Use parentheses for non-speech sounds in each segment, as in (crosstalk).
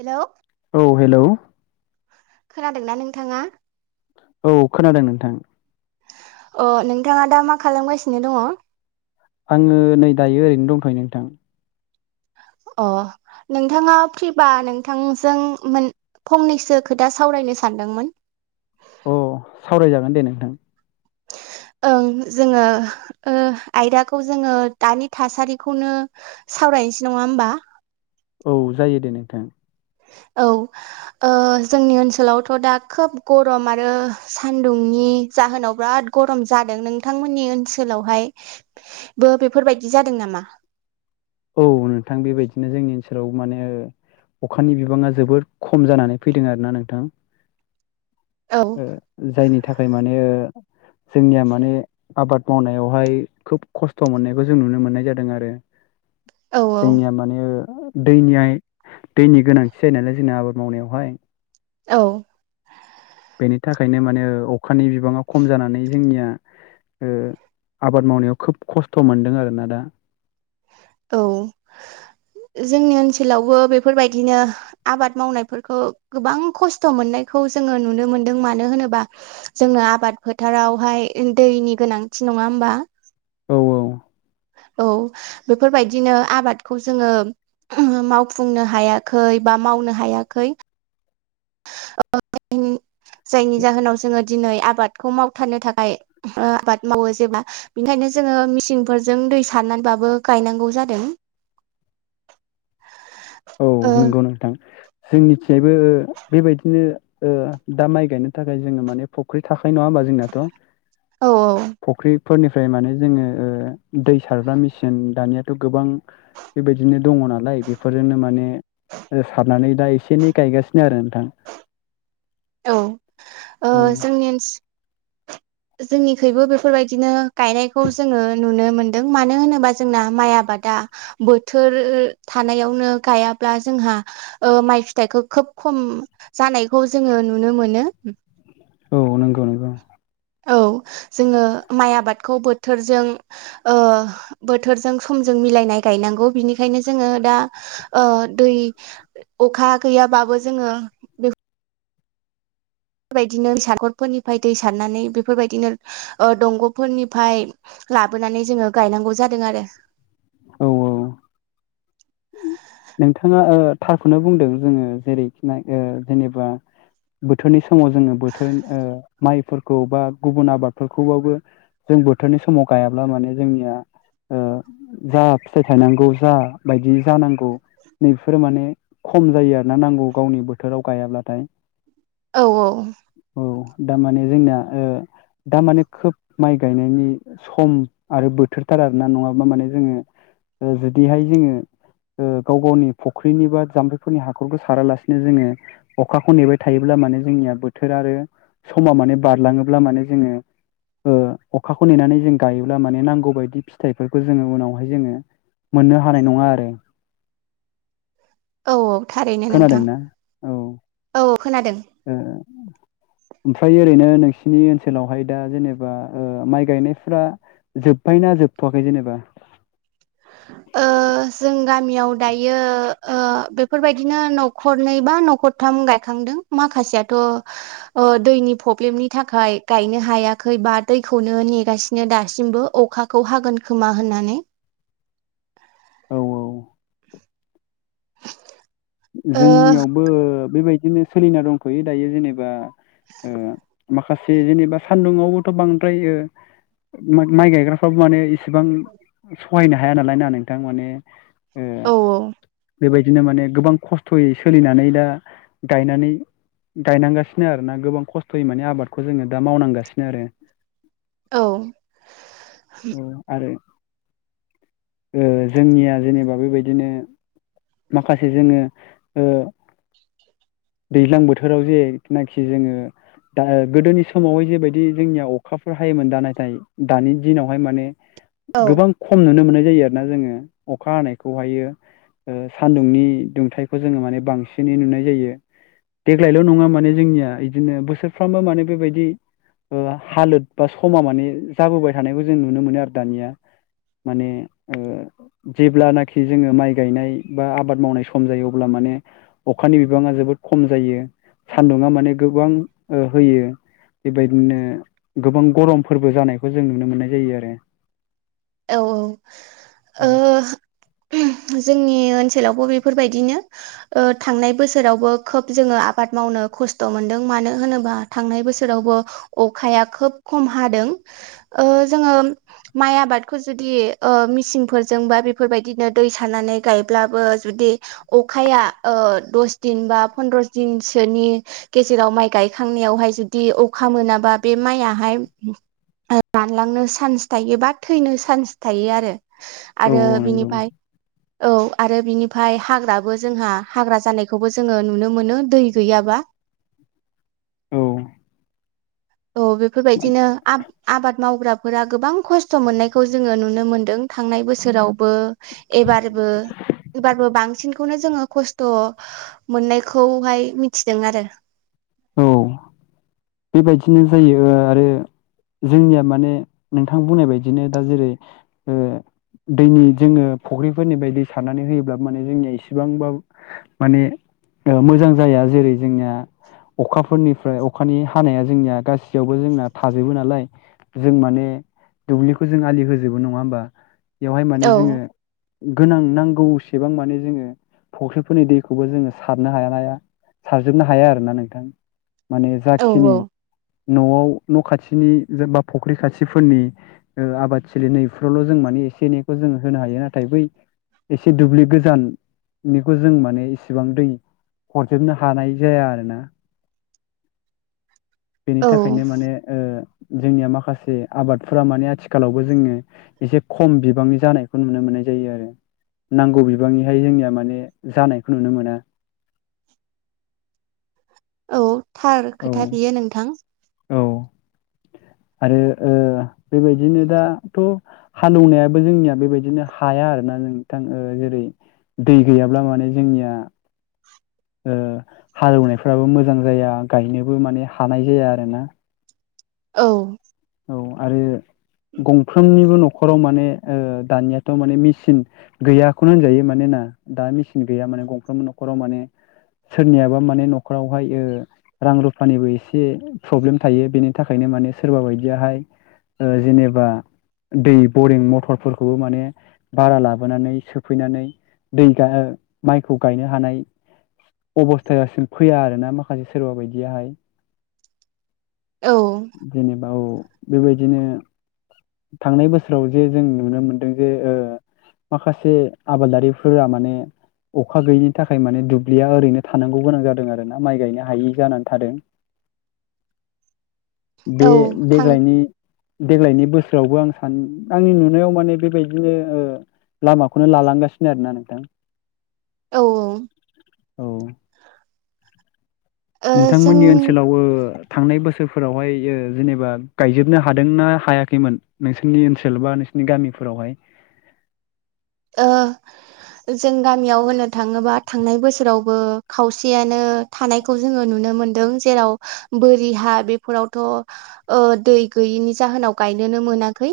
Hello औ hello खोनादोंना नोंथाङा? औ खोनादों नोंथां। अ नोंथाङा दा मा खालामगासिनो दङ? आङो नै दायो ओरैनो दंथयो नोंथां अ नोंथाङा फ्रिबा नोंथांजों मोन फंनैसो खोथा सावरायनो सानदोंमोन अ सावरायजागोन दे नोंथां। ओं जोङो ओ आयदाखौ जोङो दानि थासारिखौनो सावरायनोसै नङा होमबा औ जायो दे नोंथां। औ ओ जोंनि ओनसोलावथ' दा खोब गरम आरो सान्दुंनि जाहोनाव बिराद गरम जादों नोंथांमोननि ओनसोलावहायबो बेफोरबायाददि जादों नामा? औ नोंथां बेबायदिनो जोंनि ओनसोलाव माने अखानि बिबाङा जोबोर खम जानानै फैदों आरोना नोंथां। औ ओ जायनि थाखाय माने ओ जोंनिया माने आबाद मावनायावहाय खोब खस्थ' मोननायखौ जों नुनो मोननाय जादों आरो औ जोंनिया माने ओ दैनियाय दैनि गोनांथि जायो नालाय जोंना आबाद मावनायावहाय औ बेनि थाखायनो माने अखानि बिबाङा खम जानानै जोंनिया ओ आबाद मावनायाव खोब खस्थ' मोनदों आरोना दा औ जोंनि ओनसोलावबो बेफोरबायदिनो आबाद मावनायफोरखौ गोबां खस्थ' मोननायखौ जोङो नुनो मोनदों मानो होनोबा जोंनो आबाद फोथारावहाय दैनि गोनांथि नङा होमबा औ औ औ बेफोरबायदिनो आबादखौ जोङो मावफुंनो हायाखै बा मावनो हायाखै (unintelligible) जायनि जाहोनाव जोङो दिनै आबादखौ मावथारनो थाखाय आबाद मावो जेब्ला बेनिखायनो जोङो मिसिंफोरजों दै सारनानैबाबो गायनांगौ जादों। (inaudible) औ नंगौ नोंथां जोंनिथिंजायबो बेबायदिनो ओ दा माइ गायनो थाखाय जोङो माने फ फुख्रि थाखाय नङा होमबा जोंनाथ' औ फुख्रि फोरनिफ्राय माने जोङो ओ दै सारग्रा मेसिन दानियाथ' गोबां बेबायदिनो दङ' नालाय बे बेफोरजोंनो माने सारनानै दा एसे एनै गायगासिनो आरो नोंथां। औ ओ औ जोंनि ओन जोंनिखुइबो बेफोरबायदिनो गायनायखौ जोङो नुनो मोनदों मानो होनोबा जोंना माइ आबादा बोथोर थानायावनो गायाब्ला जोंहा ओ माइ फिथाइखौ खोब खम जानायखौ जोङो नुनो मोनो। औ नंगौ नंगौ औ जोङो माइ आबादखौ बोथोरजों ओ बोथोरजों समजों मिलायनाय गायनांगौ बिनिखायनो जोङो दा ओ दै अखा गैयाबाबो जोङो बेफोरबायदिनो सागरफोरनिफ्राय दै सारनानै बेफोरबायदिनो ओ दंग'फोरनिफ्राय लाबोनानै जोङो गायनांगौ जादों। आरो औ औ नोंथाङा ओ थारखौनो बुंदों जोङो जेरैखि ओ जेनेबा बोथोरनि समाव जोङो बोथोर ओ माइफोरखौ बा गुबुन आबादफोरखौबाबो जों बोथोरनि समाव गायाब्ला माने जोंनिया ओ जा फिथाइ थायनांगौ जा बायदि जानांगौ नैफोरो माने खम जायो आरोना नांगौ गावनि बोथोराव गायाब्लाथाय औ औ औ दा माने जोंना ओ दामाने खोब माइ गायनायनि सम आरो बोथोरथार आरोना नङाबा माने जोङो ओ जुदिहाय जोङो ओ गाव गावनि फुख्रिनि बा जाम्फैफोरनि हाखरखौ सारालासिनो जोङो अखाखौ नेबाय थायोब्ला माने जोंनिया बोथोर आरो समा माने बारलाङोब्ला माने जोङो ओ अखाखौ नेनानै जों गायोब्ला माने नांगौ बायदि फिथाइफोरखौ जोङो उनावहाय जोङो मोननो हानाय नङा आरो औ औ थारैनो नोंथां खोनादोंना औ औ खोनादों ए ओमफ्राय ओरैनो नोंसिनि ओनसोलावहाय दा जेनेबा माइ ओ गायनायफ्रा जोब्बाय ना जोबथ'वाखै जेनेबा? ओ जों गामियाव दायो ओ बेफोरबायदिनो न खरनै बा न'खरथाम गायखांदों माखासेयाथ' ओ दैनि प्रब्लेमनि थाखाय गायनो हायाखै बा दैखौनो नेगासिनो दासिमबो। अखा खौ हागोन खोमा होननानै। औ औ ओ जोंनियावबो बेबायदिनो सोलिना दंथ'यो दायो जेनेबा ओ माखासे जेनेबा सान्दुंआवबोथ' बांद्राय माइ गायग्रा थाब माने इसेबां सहायनो हाया नालाय ना नोंथां माने ओ औ औ। बेबायदिनो माने गोबां खस्थ'यै सोलिनानै दा गायनानै गायनांगासिनो आरोना गोबां खस्थ'यै माने आबादखौ जोङो दा मावनांगासिनो आरो। औ (inaudible) औ आरो ओ जोंनिया जेनेबा बेबायदिनो माखासे जोङो ओ दैज्लां बोथोराव जेथोनाखि जोङो दा गोदोनि समावहाय जेबायदि जोंनिया अखाफोर हायोमोन। दा नाथाय दानि दिनावहाय माने औ गोबां खम नुनो मोननाय जायो आरोना। जोङो अखा हानायखौहायो सान्दुंनि दुंथाइखौ जोङो माने बांसिनै नुनाय जायो। देग्लायल' नङा माने जोंनिया बिदिनो बोसोरफ्रामबो माने बेबायदि ओ हालोद बा समा माने जाबोबाय थानायखौ जों नुनो मोनो आरो दानिया। माने जेब्लानोखि जोङो माइ गायनाय बा आबाद मावनाय सम जायो अब्ला माने अखानि बिबाङा जोबोद खम जायो सान्दुङा माने गोबां ओ होयो। बेबायदिनो गोबां गरमफोरबो जानायखौ जों नुनो मोननाय जायो आरो। औ औ ओ औ जोंनि ओनसोलावबो बेफोरबायदिनो ओ थांनाय बोसोरावबो खोब जोङो आबाद मावनो खस्थ' मोनदों मानो होनोबा थांनाय बोसोरावबो अखाया खोब खम हादों। ओ जोङो माइ आबाद खौ जुदि मिसिंफोरजों बा बेफोरबायदिनो दै सारनानै गायब्लाबो जुदि अखाया ओ दस दिन बा पन्द्रस दिनसोनि गेजेराव माइ गायखांनायावहाय जुदि अखा मोनाबा बे माइयाहाय ओ रानलांनो चान्स थायोबा थैनो चान्स थायो आरो आरो औ नंगौ बिनिफ्राय औ आरो बिनि ओमफाय हाग्राबो जोंहा हाग्रा जानायखौबो जोङो नुनो मोनो दै गैयाब्ला। औ। औ बेफोरबायदिनो आ आबाद मावग्राफोरा गोबां खस्थ' मोननायखौ जोङो नुनो मोनदों। थांनाय बोसोरावबो एबारबो एबारबो बांसिनखौनो जोङो खस्थ' मोननायखौहाय मिथिदों आरो। औ बेबायदिनो जायो आरो जोंनिया माने नोंथां बुंनाय बायदिनो दा जेरै ओ (inaudible) दैनि जोङो फुख्रिफोरनि बायदि सारनानै होयोब्ला माने जोंनिया इसेबांबा माने ओ मोजां जाया। जेरै जोंनिया अखाफोरनिफ्राय अखानि खानाया जोंनिया गासैयावबो जोंना थाजोबो नालाय। जों माने दुब्लिखौ जों आलि होजोबो नङा होमबा बेवहाय औ माने जोङो गोनां नांगौ एसेबां माने जोङो फुख्रिफोरनि दैखौबो जोङो सारनो हाया हाया सारजोबनो हाया आरोना नोंथां। माने औ जाखिनि न'आव न' खाथिनि बा फख्रि खाथिफोरनि आबादथिलि नैफ्रावल' जों मानि एसे एनैखौ जों होनो हायो। नाथाय बै एसे दुब्लि गोजाननिखौ जों माने इसिबां दै हरजोबनो हानाय जाया आरोना। बेनि थाखायनो औ माने जोंनिया माखासे आबादफोरा माने आथिखालावबो जोङो एसे खम बिबांनि जानायखौ नुनो मोननाय जायो आरो। नांगौ बिबांनिहाय जोंनिया माने जानायखौ नुनो मोना। औ थार औ खोथा बियो नोंथां। औ आरो बेबायदिनो दाथ' हालेवनायाबो जोंनिया बेबायदिनो हाया आरोना नोंथां ओ जेरै दै गैयाब्ला माने जोंनिया हालौनायफ्राबो मोजां जाया गायनोबो माने हानाय जाया आरोना। औ। औ आरो गंफ्रोमनिबो न'खराव माने दानियाथ' माने मिसिन गैयाखौनो होनजायो। मानोना दा मेसिन गैया माने गंफ्रोमबो न'खराव माने सोरनियाबा माने न'खरावहाय ओ रां रुफानिबो एसे प्रब्लेम थायो। बेनि थाखायनो माने सोरबा बाय दियाहाय जेनेबा दै बरिं मथरफोरखौबो माने बारा लाबोनानै सोफैनानै दै गा माइखौ गायनो हानाय अबस्थायासिम फैया आरो ना माखासे सोरबा बायदियाहाय। औ जेनेबा औ बेबायदिनो थांनाय बोसोराव जे जों नुनो मोनदों जे माखासे आबादारिफोरा माने अखा गैयिनि थाखाय माने दुब्लिया ओरैनो थानांगौ गोनां जादों आरोना माइ गायनो हायै जानानै थादों। बे औ। थां देग्लायनि देग्लायनि बोसोरावबो आं सान आंनि नुनायाव माने बेबायदिनो लामाखौनो लालांगासिनो आरोना नोंथां। औ औ। औ। ओ जों नोंथांमोननि ओनसोलाव ओ थांनाय बोसोरफोरावहाय जेनेबा गायजोबनो हादोंना हायाखैमोन नोंसोरनि ओनसोल बा नोंस नि गामिफोरावहाय? (inaudible) जों गामियाव होननो थाङोबा थांनाय बोसोरावबो खावसेयानो थानायखौ जोङो नुनो मोनदों। जेराव बोरि हा बेफोरावथ' दै गैयिनि जाहोनाव गायनोनो मोनाखै।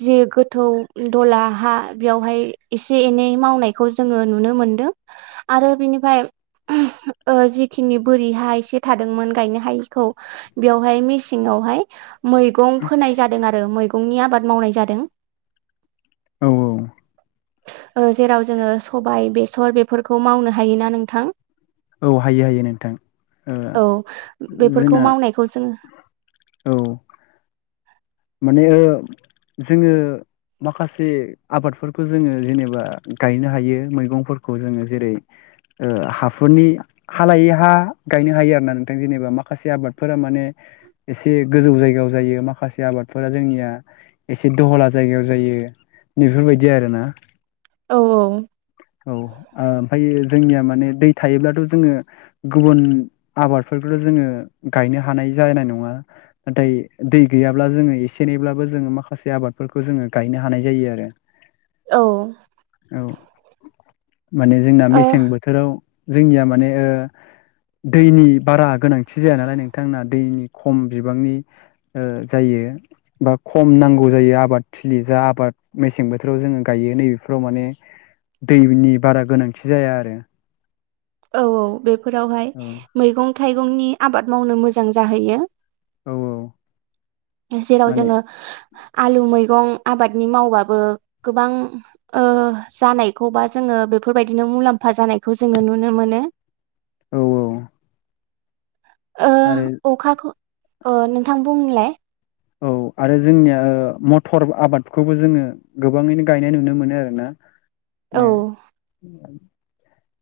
जि गोथौ दहला हा बेवहाय ए-एसे एनै मावनायखौ जोङो नुनो मोनदों आरो बिनिफाय जिखिनि बोरि हा एसे थादोंमोन गायनो हायिखौ बेवहाय मेसेङावहाय मैगं फोनाय जादों आरो मैगंनि आबाद मावनाय जादों। औ औ। जेराव जोंङो सबाय बेसर बेफोरखौ मावनो हायोना नोंथां। औ हायो हायो नोंथां ओ औ बेफोरखौ जोंना मावनायखौ जोंङो औ। माने जोंङो माखासे आबादफोरखौ जोंङो जेनेबा गायनो हायो मैगंफोरखौ जोंङो जेरै हाफोरनि हालायै हा गायनो हायो आर ना नोंथां जेनेबा माखासे आबादफोरा माने एसे गोजौ जायगायाव जायो माखासे आबाद फोरा जोंनिया एसे दहला जायगायाव जायो नैफोरबायदि आरोना। औ औ। औ ओमफ्रायो जोंनिया माने दै थायोब्लाथ' जोंङो गुबुन आबादफोरखौल' जोंङो गायनो हानाय जानाय नंङा नाथाय दै गैयाब्ला जोंङो एसे एनैब्लाबो जोंङो माखासे आबादफोरखौ जोङो गायनो हानाय जायो आरो औ औ माने जोंना ओ मेसें औ बोथोराव जोंनिया माने दैनि बारा गोनांथि जाया नालाय नोंथां दैनि खम बिबांनि जायो बा खम नांगौ जायो आबाद थिलि जा आबाद मेसें बोथोराव जोंङो गायो नैबेफोराव माने दैनि बारा गोनांथि जाया आरो औ औ बेफोरावहाय औ मैगं थाइगंनि आबाद मावनो मोजां जाहैयो औ जेराव माने जोंङो आलु मैगं आबादनि मावबाबो गोबां जानायखौ बा जोंङो बेफोरबायदिनो मुलाम्फा जानायखौ जोंङो नुनो मोनो औ आरो ओ अखाखौ अ नोंथां बुंलाय औ आरो जोंनिया मटर आबादखौबो जोंङो गोबाङैनो गायनाय नुनो मोनो आरोना औ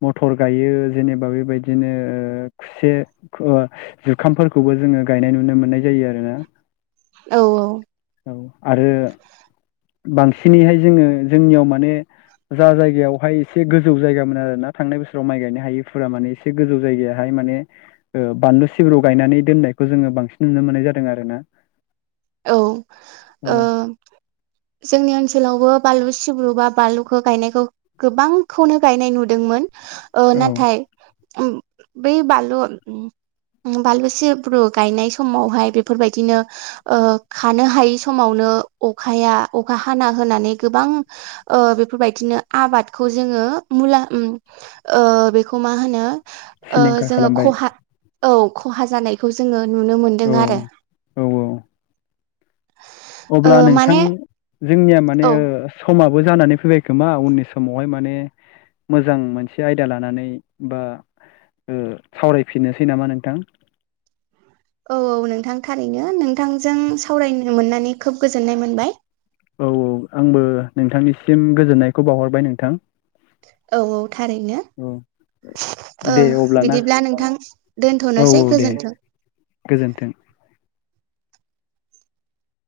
मथर गायो जेनेबा बेबायदिनो खुसे जुखामफोरखौबो जोंङो गायनाय नुनो मोननाय जायो आरो ना औ औ आरो बांसिनैहाय जोंङो जोंनियाव माने जा जायगायावहाय एसे गोजौ जायगामोन आरो ना थांनाय बोसोराव माइ गायनो हायोफोरा माने एसे गोजौ जायगायावहाय माने बानलु सिब्रु गायनानै दोननायखौ जोङो बांसिन नुनो मोननाय जादों आरो ना औ ओ औ जोंनि ओनसोलावबो बानलु सिब्रु बा बानलुखौ गायनायखौ गोबांखौनो गायनाय नुदोंमोन औ नाथाय बेै बालु बानलु सिब्रु गायनाय समावहाय बेफोरबायदिनो खानो हायै समावनो अखाया अखा हाना होनानै गोबां बेफोरबायदिनो आबादखौ जोंङो मुला बेखौ मा होनो सिलिंखार जोंङो खालामबाय खहा औ खहा जानायखौ जोङो नुनो मोनदों औ आरो औ औ ओ अब्ला नोंथां माने जोंनिया माने औ समाबो जानानै फैबाय खोमा उननि समावहाय माने मोजां मोनसे आयदा लानानै बा सावरायफिननोसै नामा नोंथां औ औ नोंथां थारैनो नोंथांजों सावरायनो मोननानै खोब गोजोननाय मोनबाय औ औ आंबो नोंथांनिसिम गोजोननायखौ बावहरबाय नोंथां औ औ थारैनो औ दे अब्लाना बिदिब्ला औ नोंथां दोनथ'नोसै औ दे गोजोन्थों गोजोन्थों